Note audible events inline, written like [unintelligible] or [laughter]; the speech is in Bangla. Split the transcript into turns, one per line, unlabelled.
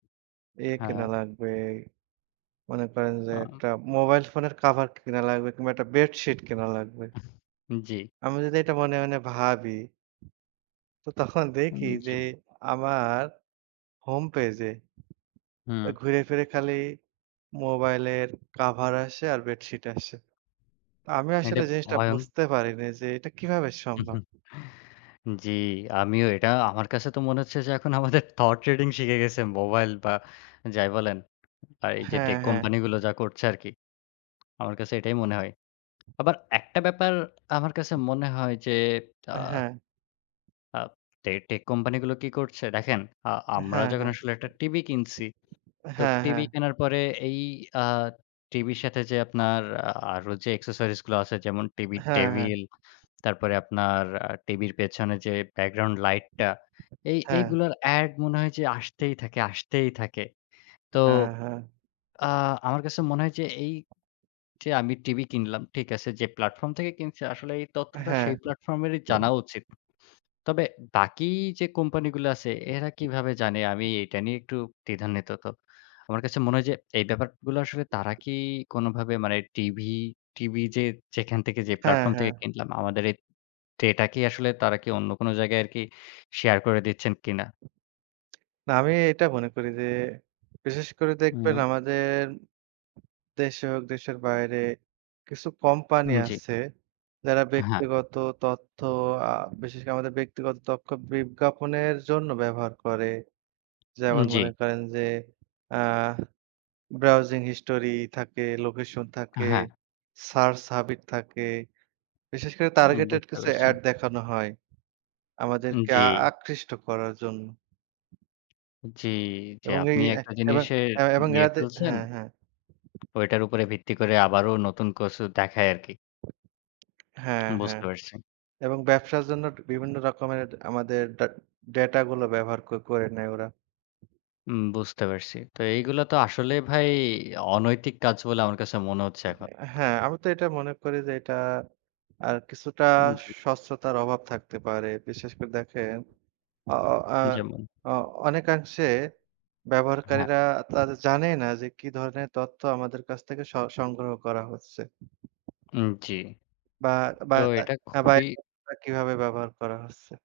এ কেনা
হ্যাঁ।
লাগবে। মনে করেন যে,
আম
একটা মোবাইল ফোনের কভার কেনা লাগবে কিংবা একটা বেডশিট কেনা লাগবে
[chuckles] জি।
আমি যদি এটা মনে, মনে ভাবি? তো তখন
উম
দেখি যে,
জি।
আমার হোমপেজে;
হুম।
ওই ঘুইরে-ফিরে খালি মোবাইলের কভার আসে আর বেডশিট আসে। তো আমি
এটা
আসলে জিনিসটা
ভয়ং
বুঝতে পারিনি যে, এটা কিভাবে
হুম,
সম্ভব?
হুম। জি। আমিও এটা, আমার কাছে তো মনে হচ্ছে যে, এখন, আমাদের থট ট্রেডিং শিখে গেছে মোবাইল বা যাই বলেন। আর এই যে,
হ্যাঁ,
টেক
হ্যাঁ।
কোম্পানি গুলো যা করছে আরকি, আমার কাছে এটাই মনে হয়। আবার একটা ব্যাপার আমার কাছে মনে হয় যে, আ
হ্যাঁ।
আ টে টেক কোম্পানিগুলো কি করছে? দেখেন, আ আমরা
হ্যাঁ,
যখন
হ্যাঁ।
আসলে একটা টিভি কিনছি। তো
হ্যাঁ,
টিভি
হ্যাঁ।
কেনার পরে এই আ টিভির সাথে যে, আপনার আরো যে, এক্সেসরিজ গুলো আছে, যেমন টিভির
হ্যাঁ, হ্যাঁ।
টেবিল, তারপরে আপনার টিভির পেছনে যে, ব্যাকগ্রাউন্ড লাইটটা, এই
হ্যাঁ।
এইগুলোর অ্যাড মনে হয় যে, আসতেই থাকে, আসতেই থাকে। তো
হ্যাঁ, হ্যাঁ।
আ আমার কাছে মনে হয় যে, এই যে, আমি টিভি কিনলাম, ঠিক আছে; যে, প্ল্যাটফর্ম থেকে কিনছি, আসলে এই তথ্যটা
হ্যাঁ।
সেই প্ল্যাটফর্মেরই জানা উচিত। তবে বাকি যে, কোম্পানিগুলো আছে, এরা কিভাবে জানে আমি এটা নিয়ে একটু দ্বিধান্বিত। আমার কাছে মনে হয় যে, এই ব্যাপারগুলো আসলে তারা কি কোনভাবে মানে টিভি, টিভি যে, যেখান থেকে যে,
হ্যাঁ,
প্ল্যাটফর্ম
হ্যাঁ।
থেকে কিনলাম, আমাদের এই ডেটা কি আসলে, তারা কি অন্য কোন জায়গায় আরকি শেয়ার করে দিচ্ছেন কিনা?
না, আমি এটা মনে করি যে, বিশেষ করে দেখবেন
হুম।
আমাদের দেশে হোক, দেশের বাইরে কিছু কোম্পানি
উম জি।
আছে, যারা
হ্যাঁ।
ব্যক্তিগত তথ্য, আ বিশেষ করে আমাদের ব্যক্তিগত তথ্য বিজ্ঞাপনের জন্য ব্যবহার করে।
উম
যেমন
জি।
মনে করেন যে, আ ব্রাউজিং হিস্টরি থাকে, লোকেশন থাকে,
হ্যাঁ।
সার্চ হ্যাবিট থাকে, বিশেষ করে
উম
টার্গেটেড
বুঝতে
কিছু
পেরেছি।
অ্যাড দেখানো হয়।
উম
আমাদেরকে
জি।
আ আকৃষ্ট করার জন্য।
জি। যে,
এবং এই
আপনি
এহ
একটা
এবং,
জিনিসের
এব এবং
নিয়ে
এড়াতে
ফেলছেন
হ্যাঁ, হ্যাঁ।
ওইটার উপরে ভিত্তি করে, আবারো নতুন কিছু দেখায় আরকি।
হ্যাঁ, হ্যাঁ।
বুঝতে পারছি।
এবং ব্যবসার জন্য বিভিন্ন রকমের আমাদের ডা ডাটা গুলো ব্যবহার কো করে নেয় ওরা।
হুম, বুঝতে পারছি। তো এইগুলা তো আসলেই ভাই অনৈতিক কাজ বলে আমার কাছে মনে হচ্ছে এখন।
হ্যাঁ। আমি তো এটা মনে করি যে, এটা, আর কিছুটা
উম জি।
স্বচ্ছতার অভাব থাকতে পারে। বিশেষ করে দেখেন, অ ও আ
যেমন?
অ অনেকাংশে
হ্যাঁ।
ব্যবহারকারীরা তারা জানেই না যে, কি ধরনের তথ্য আমাদের কাছ থেকে স সংগ্রহ করা হচ্ছে।
হুম, জি।
বা, বা
তো
তা
এটা খুবই
[unintelligible] কিভাবে ব্যবহার করা হচ্ছে?